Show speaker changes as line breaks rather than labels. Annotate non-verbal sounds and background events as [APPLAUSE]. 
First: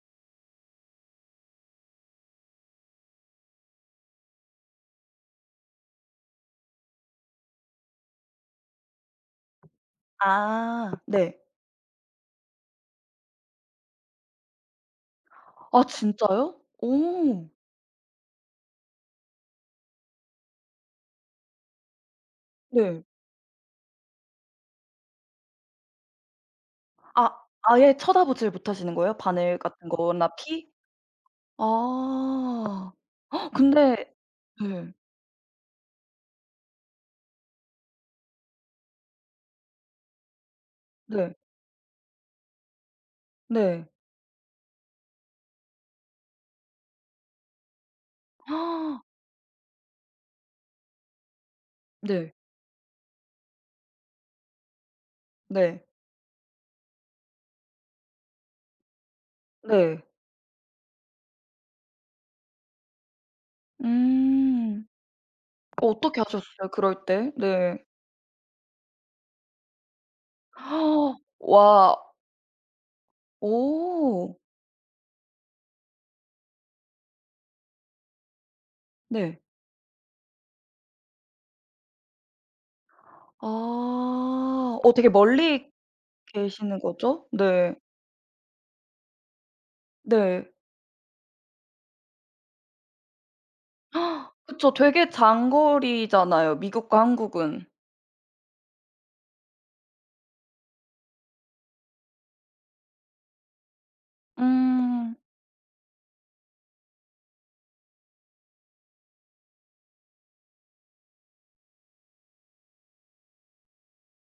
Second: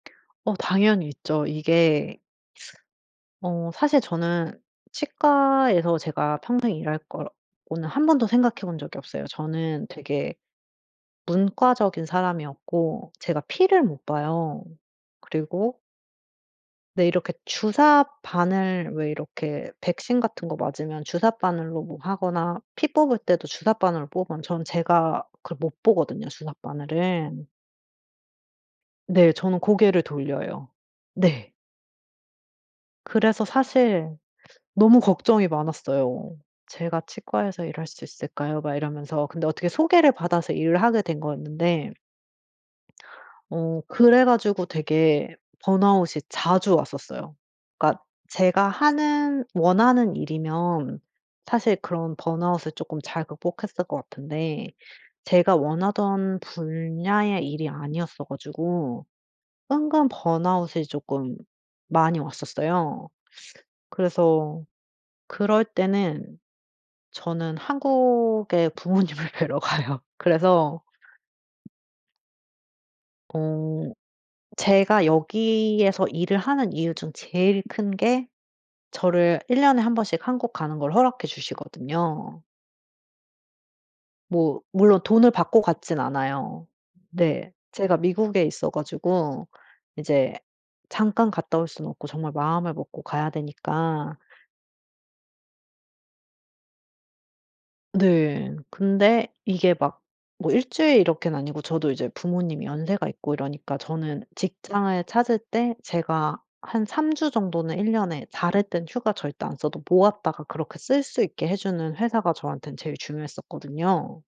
어 당연히 있죠. 이게 어 사실 저는 치과에서 제가 평생 일할 거 고는 1 번도 생각해 본 적이 없어요. 저는 되게
아 네.
문과적인 사람이었고 제가 피를 못 봐요. 그리고
아 진짜요?
네 이렇게
오.
주삿바늘 왜 이렇게 백신 같은 거 맞으면 주삿바늘로 뭐 하거나 피
네.
뽑을 때도 주삿바늘로 뽑으면 저는 제가 그걸 못 보거든요,
아.
주삿바늘을.
아예 쳐다보질 못하시는 거예요?
네 저는
바늘 같은
고개를
거나 피?
돌려요. 네.
아.
그래서
[GASPS]
사실
근데 네.
너무 걱정이 많았어요. "제가 치과에서 일할 수 있을까요." 막 이러면서. 근데 어떻게 소개를 받아서 일을 하게 된
네.
거였는데 어
네.
그래 가지고 되게 번아웃이 자주 왔었어요. 그니까 제가
[GASPS]
하는 원하는 일이면 사실 그런
네.
번아웃을 쪼끔 잘 극복했을 것 같은데 제가
네.
원하던 분야의 일이 아니었어 가지고
네.
은근 번아웃이 쪼끔 많이 왔었어요. 그래서
음.
그럴
어떻게
때는
하셨어요? 그럴 때.
저는
네.
한국의 부모님을 뵈러 가요. 그래서
[GASPS] 와.
어
오.
제가 여기에서 일을 하는 이유 중 제일 큰 게 저를
네.
1 년에 1 번씩 한국 가는 걸 허락해 주시거든요. 뭐
아. 어
물론
되게
돈을 받고
멀리
갔진 않아요.
계시는 거죠?
네.
네.
제가 미국에 있어 가지고 이제
네.
잠깐 갔다 올 순 없고 정말 마음을 먹고 가야 되니까
[GASPS] 그쵸. 되게 장거리잖아요, 미국과 한국은.
네. 근데 이게 막 뭐 1 주일 이렇게는 아니고 저도 이제 부모님이 연세가 있고 이러니까 저는 직장을
음.
찾을 때 제가 한 3 주 정도는 1 년에 다를 땐 휴가 절대 안 써도 모았다가 그렇게 쓸 수 있게 해 주는 회사가 저한텐 제일 중요했었거든요.